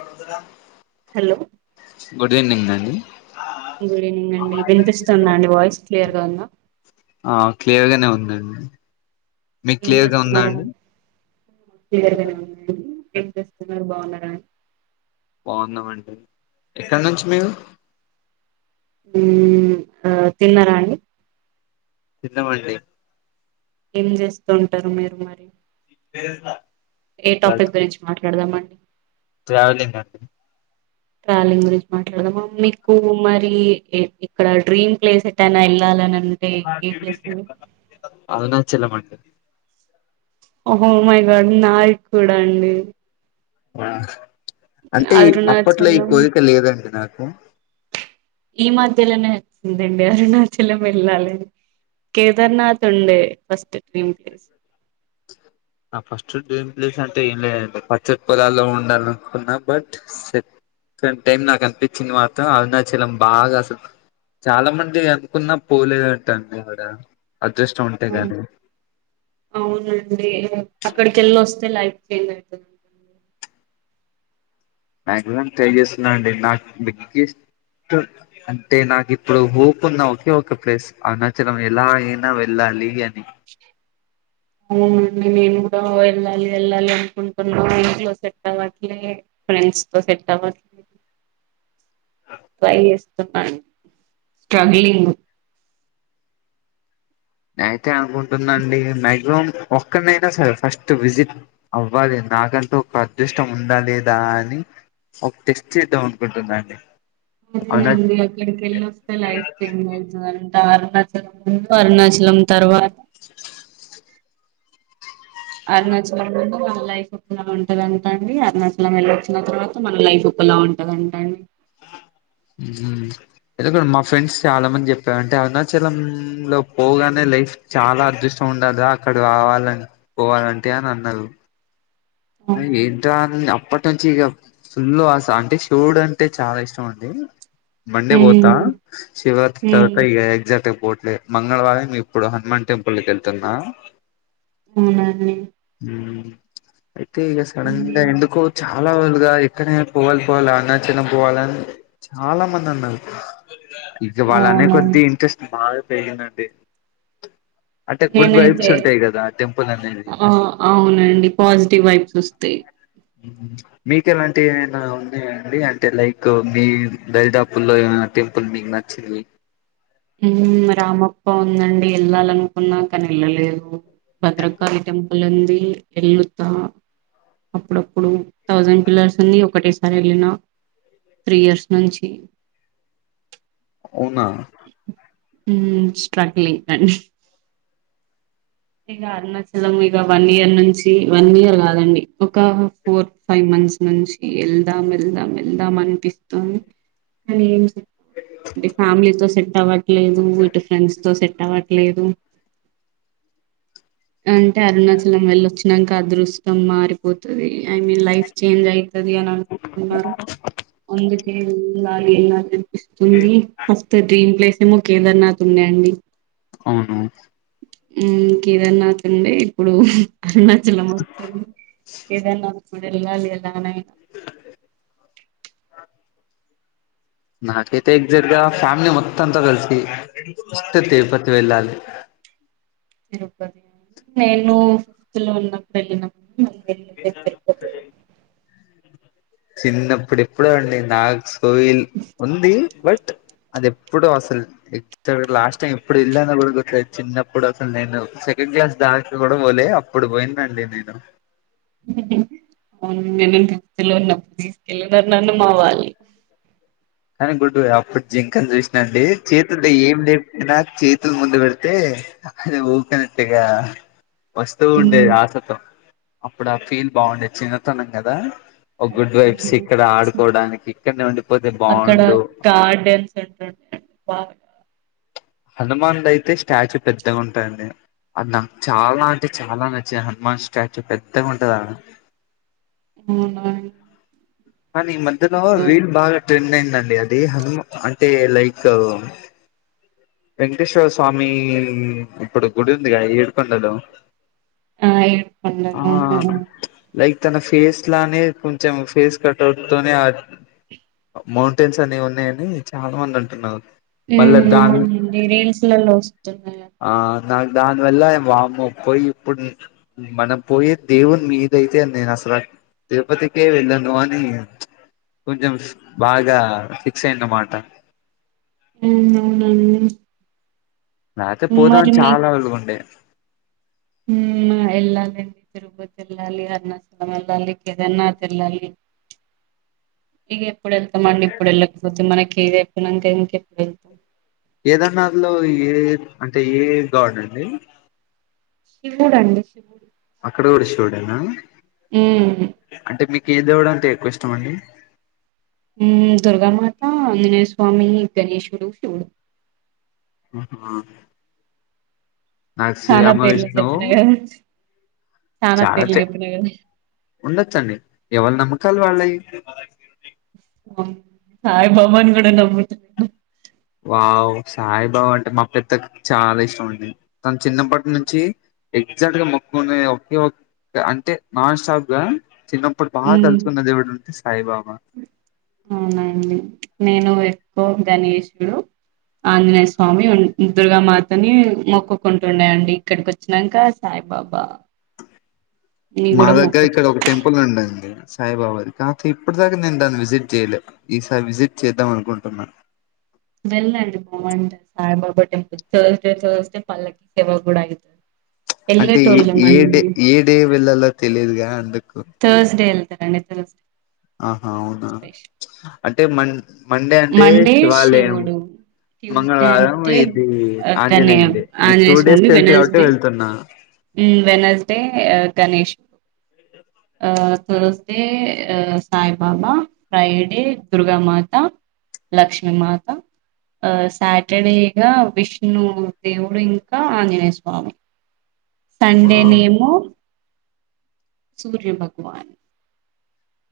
కొ hello [unintelligible] good evening అం మ్మ్ good evening అండి వినిపిస్తుందా అండి వాయిస్ క్లియర్ గ ఉందా ఆ క్లియర్గానే ఉందండి మీకు ఏం క్లియర్ గా ఉందా అండి చేస్తున్నారండి ఏం చేస్తున్నారు బాగున్నారా రా అండి బాగుంన్నామండి ఎక్కడ నుంచి మీరు మ్మ్ తిన్నారా అండి తిన్నాం అండి ఏం చేస్తూ ఉంటారు మీరు మరి పే [unintelligible] ఏ టాపిక్ గురించి మాట్లాడదాంమండి ట్రావెలింగ్ అండి ట్రావెలింగ్ గురించి మాట్లాడదామా మీకు మరి ఇక్కడ డ్రీమ్ ప్లేస్ ఎటైనా వెళ్ళాలిని అరుణాచలం అండి ఓహో మై గాడ్ నాది కూడా అండి అ అంటే అప్పట్లో ఈ అరుణాచలం కోరిక లేదండి నాకు ఎంటడి అరుణాచలమేల్లాలి కేదార్నాథ్ ఉండే ఫస్ట్ డ్రీమ్ ప్లేస్ నా ఫస్ట్ డ్రీమ్ ప్లేస్ అంటే ఏం లేదండి పచ్చటి పొలాల్లో ఉండాల అనుకున్నా బట్ సంటైం నాకు అనిపించింది మాత్రం అవనాాచలం బాగా అసలు చాలా మంది అనుకున్నా పోలేదంటండి అక్కడ అవునండి అక్కడికెళ్ళొస్తే లైఫ్ ఫెయిల్ అయితుంది మాక్సిమం ట్రై చేస్తున్నాండి నాకు బిగ్గెస్ట్ అంటే నాకు ఇప్పుడు హోప్ ఉన్న ఒకే ఒక ప్లేస్ అరుణాచలం ఎలా అయినా వెళ్ళాలి అని అవునండి నేను కూడా వెళ్ళాలి వెళ్ళాలి అనుకుంటున్నాను ఇంట్లో సెట్ అవ్వట్లేదు ఫ్రెండ్స్ తో సెట్ అవ్వట్లే ట్రై చెస్ స్ట్రగలింగ్ నే అయితే అనుకుంటున్నాండి మ్యాక్సిమం ఒక్కడినైనా సరే ఫస్ట్ విజిట్ అవ్వాలి నాకంటా ఒక అదృష్టం ఉందా లేదా అని ఒక టెస్ట్ చేద్దాం అనుకుంటుందండి అదేనండి అక్కడికిళ్ళి వస్తే లైఫ్ చేం అ అరుణాచలం అరుణాచలం తర్వాత అరుణాచలం వాళ్ లైఫ్ ఒకలా ఉంటదంట అండి అరుణసలం వెళ్ళ వచ్చిన తర్వాత మన లైఫ్ ఒకలా ఉంటదంట అండి. ఎ ఇక్కడ మా ఫ్రెండ్స్ చాలా మంది చెప్పారుంటే అరుణాచల లో పోగానే లైఫ్ చాలా అదృష్టం ఉండాలి అక్కడ రావాల పోవాలంటే అని అన్నారు. అ అవునా ఏంట అప్పటి నుంచి ఇక ఫుల్ల్లోస అంటే శివుడు అంటే చాలా ఇష్టం అండి మండే పోఓతా ఉమ్ శివరాత్రి ఉమ్ తర్వాత ఎక్జాక్ట్ పోట్. మంగళవారం ఇప్పుడు హనుమాన్ టెంపుల్కి వెళ్తున్నా అవునా ఉమ్ అయితే ఇక సడన్ గా ఎందుకో చాలా ఎక్కడనే పోవాలి పోవాలి అన్న చిన్న పోవాలని చాలా మంది అన్నారు. ఇక వాళ్ళనే అవునా కొద్ది ఇంట్రెస్ట్ బ పెందంటడి నేనైతే అనేది ఆ అవునండి పాజిటి. టివ్ వైబ్స్ వస్తాయి మీకు ఎలాంటివి ఏమైనా ఉన్నాయంండి అంటే లైక్ మీ దరిదాపు లో ఏ టెంపుల్ మీకు నచ్చింది. రామప్ప ఉందండి వెళ్ళాలనుకున్నా కానీ వెళ్ళలేదు భద్రకాలి టెంపు [unintelligible] ఎళతా అప్పుడప్పుడు థౌజండ్ పిలర్స్ ఉంది ఒకటేసారి వెళ్ళిన త్రీ ఇయర్స్ నుంచి. అవునా స్ట్రగ్లింగ్ అండి ఇక అరుణాచలం ఇక వన్ ఇయర్ నుంచి వన్ ఇయర్ కాదండి ఒక ఫోర్ ఫైవ్ మంత్స్ నుంచి వెళ్దాం వెళ్దాం వెళ్దాం అనిపిస్తుందినీ. అ ఫ్యామిలీతో సెట్ అవ్వట్లేదు ఇటు ఫ్రెండ్స్ తో సెట్ అవట్ లేదు అంటే అరుణాచలం వెళ్ళొచ్చినాక అదృష్టం మారిపోతది. ఐ మీన్ లైఫ్ చేంజ్ అవుతుంది అని అన్నారు అందుకే. అే [unintelligible] ఇస్తుంది ఫస్ట్ డ్రీమ్ ప్లేస్. మేమో కేదర్నాథ్ ఉన్నాయి అండి. అవునా కేదార్నాథ్ ఉండే ఇప్పుడు అరుణాచలం మొత్తం కేదార్నాథ్ ఇప్పుడు వేలాలి అలానే నాకైతే ఎక్జాక్ట్గా ఫ్యామిలీ మొత్త తో కలిసి ఫాస్ట్ తిరుపతి వెళాళ్లి. తిరుపతి నేను ఫిఫ్త్ లో ఉన్నప్పుడు వెళ్లిన వీ [unintelligible] చిన్నప్పుడు ఎప్పుడో అండి నాకు కోవిల్ ఉంది బట్ అది ఎప్పుడు అసలు ఎ లాస్ట్ టైం ఎప్పుడు ఎల్లానో కూడా చిన్నప్పుడు అసలు నేను సెకండ్ క్లాస్ దాకా కూడా పోలే అప్పుడు పోయిందండి నేను అవును నేను ఫీఫ్త్ లో ఉన్నప్పుడు తీసుకెళ్లి ఇల్లు నన్ను మా వాళ్ళు అనుకుంటారు అప్పుడు జింకని చూసినాండి చేతుల్లే ఏం లేకపోయినా చేతులు ముందు పెడితే అది ఊకనట్టుగా వస్తు ఉండేది ఉమ్ ఆశ తో అప్పుడు ఆ ఫీల్ బాగుండేది చిన్నతనం కదా ఒక గుడ్ వైప్స్ ఇక్కడ ఆడుకోవడానికి ఇక్కడనే ఉండిపోతే అక్కడ బాగుండు గార్డెన్స్ ఉంటుడి బాగా హనుమాన్ అయితే స్టాచ్యూ పెద్దగా ఉంటందండి అది నాకు చాలా అంటే చాలా నచ్చింది హనుమాన్ స్టాచ్యూ పెద్దగా ఉంటదాడ అవునా ఈ మధ్యలో ఇప్పుడు రిల్ బాగా ట్రెండ్ అయిం అండీ అది హనుమాన్ అంటే లైక్ వెంకటేశ్వర స్వామి ఇప్పుడు గుడి ఉందిగా ఏడుకొండలో ఆ ఏడుకొండలు ఆ లైక్ తన ఫేస్ లానే కొంచెం ఫేస్ కట్ అవుట్ తోనే ఆ మౌంటైన్స్ అనీ ఉన్నాయని చాలా మంది అంటున్నారు ఉ మళ్ళా దాని ఆవును ఈ రీల్స్ లలో వస్తున్నాయి ఆ నాకు దానివల్ల వామ్మో పోయి ఇప్పుడు మనం పోయే దేవుని మీదయితే నేను అసలు తిరుపతికే వెళ్ళను అని కొంచెం బాగా ఫిక్స్ అయ్యన్న అన్నమాట హామ్ అవునండి నాతో పోదాం అని చాలా [inaudible] గుండే. ఊమ్ హ ఎల్లాలండి తిరుపతెల్లాలి అరుణాచలం ఎళ్లాలి కేదర్నాథ్ ఎల్లాలి ఇగ ఎప్పుడు ఎళ్తమండి ఇప్పుడు ఎళ్ళకపోతే మనకి ఇదప్పనంక ఇంకెప్పుడు ఎళ్తవ్ కేదార్నాథ్ లో ఏ ఏ అంటే ఏ ఏ గాడ్ అండి. శివుడండి శివుడు అక్కడ కూడ షోడేనా ఊ కే దేవుడంటే ఎక్కువిష్టమండి హుమ్ దుర్గామాత ఆ ఆంజనేయస్వామి గణేశుడు శివుడు ఆహ నాక్ చాలా పేర్లు శ్రీరామవిష్ణువు చెప్పినా గదా! చాలా పేర్లు చాలాచే చెప్పినా గదా! ఉండొచ్చండి ఈవాళ నమ్మకం కల్వాలేయి అవును సాయిబాబాని గూడ నమ్ముత నేను వావ్ సాయిబాబా అంటే మా పెద్దక్కకి చాలా ఇష్టం అండి తను చిన్నప్పటి నుంచి ఎగ్జాక్ట్ గా మొక్కునే ఒకేఒక్ అంటే నాన్ స్టాప్గా. మ్ సాయిబాబా అవునా అండి నెేనువె ఓం గణేశుడు, ఆంజనేయస్వామి వున్, దుర్గామాతని మొక్కుకుంటుండే అండి ఇక్కడికి వచ్చినంక సాయిబాబా. ని మా గూడా దగ్గర ఇక్కడ మొక్కుతున్నా. ఒక టెంపుల్ ఉందండి సాయిబాబాది కాప్తే ఇప్పటి దాకా నేను దాన్ని విజిట్ చేయలే ఈసారి విజిట్ చేద్దాం అనుకుంటున్నాను వెళ్లండి బావుంటది సాయిబాబా టెంపుల్ థర్స్‌డే థర్స్‌డే పల్లకిసేవ కూడా అయితది అంటే ప్చ్ ఏ డే ఎళ్ళేటోళ్ళమండి. ఏ డే వెళ్ళలో తెలియదుగా అందుక్ థర్స్ డేన్ తానేస్తె గట్ ఆహా అవునా ప్చ్ అంటే మన్ మండే అంటే మండే శివాలయం, శివుడు ట్యూస్డే మంగళవారం అంటే ఇది గనే ఆంజనేయుందే, ఈ ఆంజనేయ టూడేస్ తెలుసు కాబట్టే వెళ్తున్నా. ఉ వెనస్డే గణేశ్ ఆ థర్స్‌డే ఆ సాయిబాబా ఫ్రైడే దుర్గామాత లక్ష్మీమాత ఆ సాటర్డే ఇగా విష్ణుదేవుడు ఇంకా ఆంజనేయస్వామి సండేనేమో సూర్యభగవాన్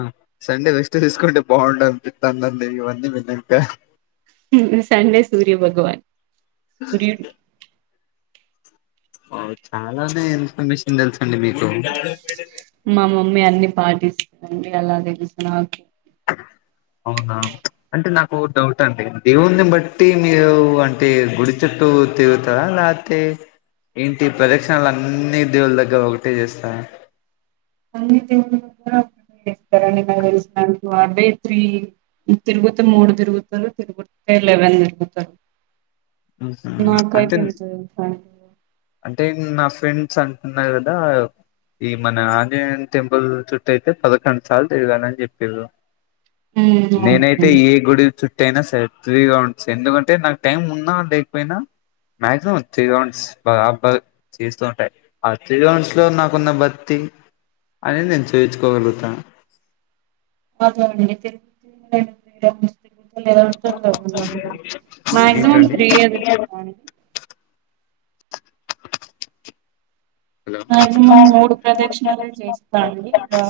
ఆ సండే రెస్టు దీసుకోయింటే బాండుఅనిపిత్తాందండి ఇవన్నీ వినింటే నిన్న సండే సూర్యభగవాన్ సూర్యున్న్ కి అవ్ చాలానే ఇన్ఫర్మేషన్ దెల్స్ మా మమ్మీ అన్ని పాటిస్ అన్ని అలా దెలుసు నాకి అవున అంటే నాకో డౌటండి దేవున్ని బట్టి మీరు అంటే గుడి చుట్టూ తిరుగుతారా ల్యాక్తే ఏంటి ప్రదక్షణాలన్నీ దేవుళ్లదగ్గర ఒగటే జేస్తార అన్ని దేవుళ్ల దగ్గర ఒకటే చెప్తారండీ నాకు తెలిసినంత వరకు అవే త్రీ తిరుగుతే మూడు తిరుగుతారు తిరుగుతే లెవెన్ తిరుగుతరు. నమస్కారం! అంటేన్ తెలుసండి అంటే నా ఫ్రెండ్. అంటున్నారు కదా ఈ మన ఆంజనేయుని టెంపుల్ చుట్ట అయితే పదకొండు సార్లు తిరగాలని చెప్పిర్రు మ్మ్ నేనైతే అవునండి ఏ గుడి చు అయినా సరే ఫ్రీ గా ఉంటే ఎందుకంటే నాకు టైం ఉం లేకపోయినా మాక్సిమం త్రీ రౌండ్స్ తీస్తూ ఉంటాయి ఆ త్రీ రౌండ్స్ లో నాకున్న భక్తి అని నేను చూయించుకోగలుగుతా అదే అండి తిరుగుతే లతు మాక్సిమం త్రీయే తిరుగుతామండి హలో మాక్సిమం మూడు ప్రదక్షణలే చేస్తా అండి ఇగా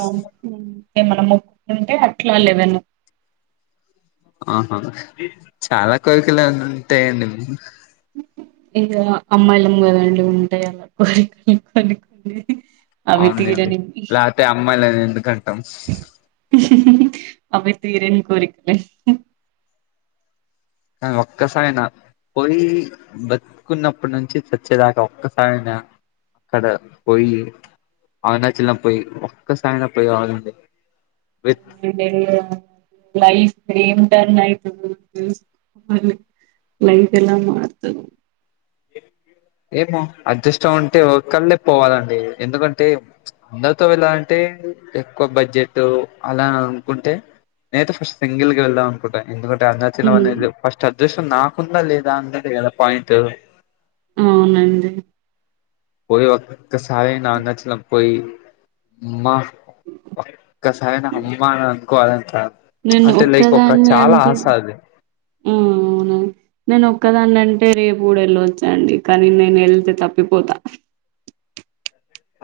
మనం మొక్కుకుంటే అట్లా లెవను ఆహా చాలా కోరికలు ఉంటాయండి ఇక అమ్మాయిలం కదండి ఉంటాయి అలా కోరికలు కోరిక అవునండి లేకతే అమ్మాయిలని ఎందుకంటాం అవి తీరని కోరికలే కానీ ఒక్కసారనా పోయి బతుకున్నప్పటి నుంచి చచ్చేదాకా ఒక్కసారయినా అక్కడ పోయి అరుణాచలం పోయి ఒక్కసారినా పోయి రావాలండి విత్ రెండు నెల్లు లైఫ్ ఏం టర్న్ అయితుందొ మళ్ళీ లైఫ్ ఎలా మారుతుం ఏమో అదృష్టం ఉంటే ఒక్కలే పోవాలండి ఎందుకంటే అందరితో వెళ్ళాలంటే ఎక్కువ బడ్జెట్ అలా అనుకుంటే నేనైతే తో ఫస్ట్ సింగిల్ గా వెళ్దాంఅనుకుంట ఎందుక అరుణాచలం హ్మ్, అనేది ఫస్ట్ అదృష్టం నాకుందా లేదా అన్నది గదా పాయింట్ అవునండి పోయి ఒక్కసారైనా అరుణాచలం పోయి మా ఒక్కసారైనా అమ్మానాన్న క్వాలెంటాన్ నన్ను ఒక్కదాన్ని అంటే అది ఉ అవునా నేను ఒక్కదాన్ని అంటే రేపు గూడా వెళ్ళొచ్చండి కానీ నేను వెళ్ళితే తప్పిపోతా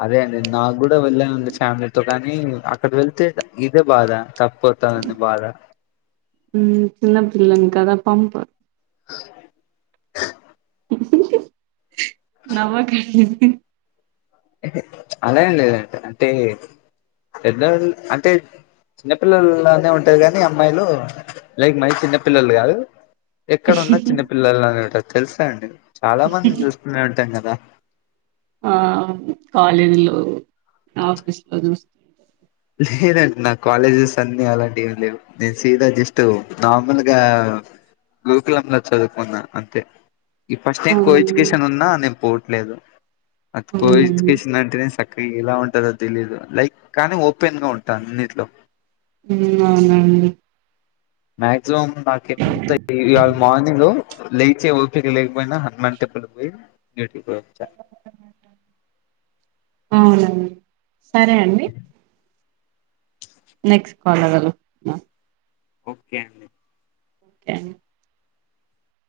అదే అండి నాకు గూడా వెళ్ళాలని ఉంది ఫ్యామిలీతో కానీ అక్కడ వెళ్తే ఇదే బాధ తప్ప మ్ చిన్నపిల్లలను కదా పంపు [inaudible] [inaudible] నవ్వకండి హు అలా ఏం లేదండి అంటే పెదోళ్లు అంటే చిన్నపిల్లల్లాగానే ఉంటది గానీ అమ్మాయిలు లైక్ మరి చిన్నపిల్లలు గాదు ఎక్కడున్నా చిన్న పిల్లలా గానే ఉంటది తెలుసా అండి చాలా మందిని చూస్తునే ఉంటాం గదా ఆ కాలేజీలో ఆఫీస్ లో చూస్త లేదండి నా కాలేజెస్ అన్ని అలాంటి ఏమి లేవ్ నేను సీదా జస్ట్ నార్మల్గా గోకులం లో చదువుకున్నా అంతే ఈ ఫస్ట్ టైమ్ కో అవునండి ఎడ్యుకేషన్ ఉన్నా నేను పోన్ లేదు అది కో అవునండి ఎడ్యుకేషన్ అంటనే సక్క ఇలా ఉంటందో తెలీదు లైక్ కానీ ఒప్ ఉపెన్ గా ఉంటా అన్నీటిలో హ్మ్మ్ అవూనా అండి మాక్సిమమ్ నాకు ఎంత ఇవాళ మార్నింగ్ లేచే ఓపకి లేకపోయినా హనుమాన్ టెపుల్ పోయి డ్యూటీకి పోయి వచ్చా అవునా సరే అండి నెక్స్ట్ కాల్ ఎవరు ఓకే అండి ట్యాంక్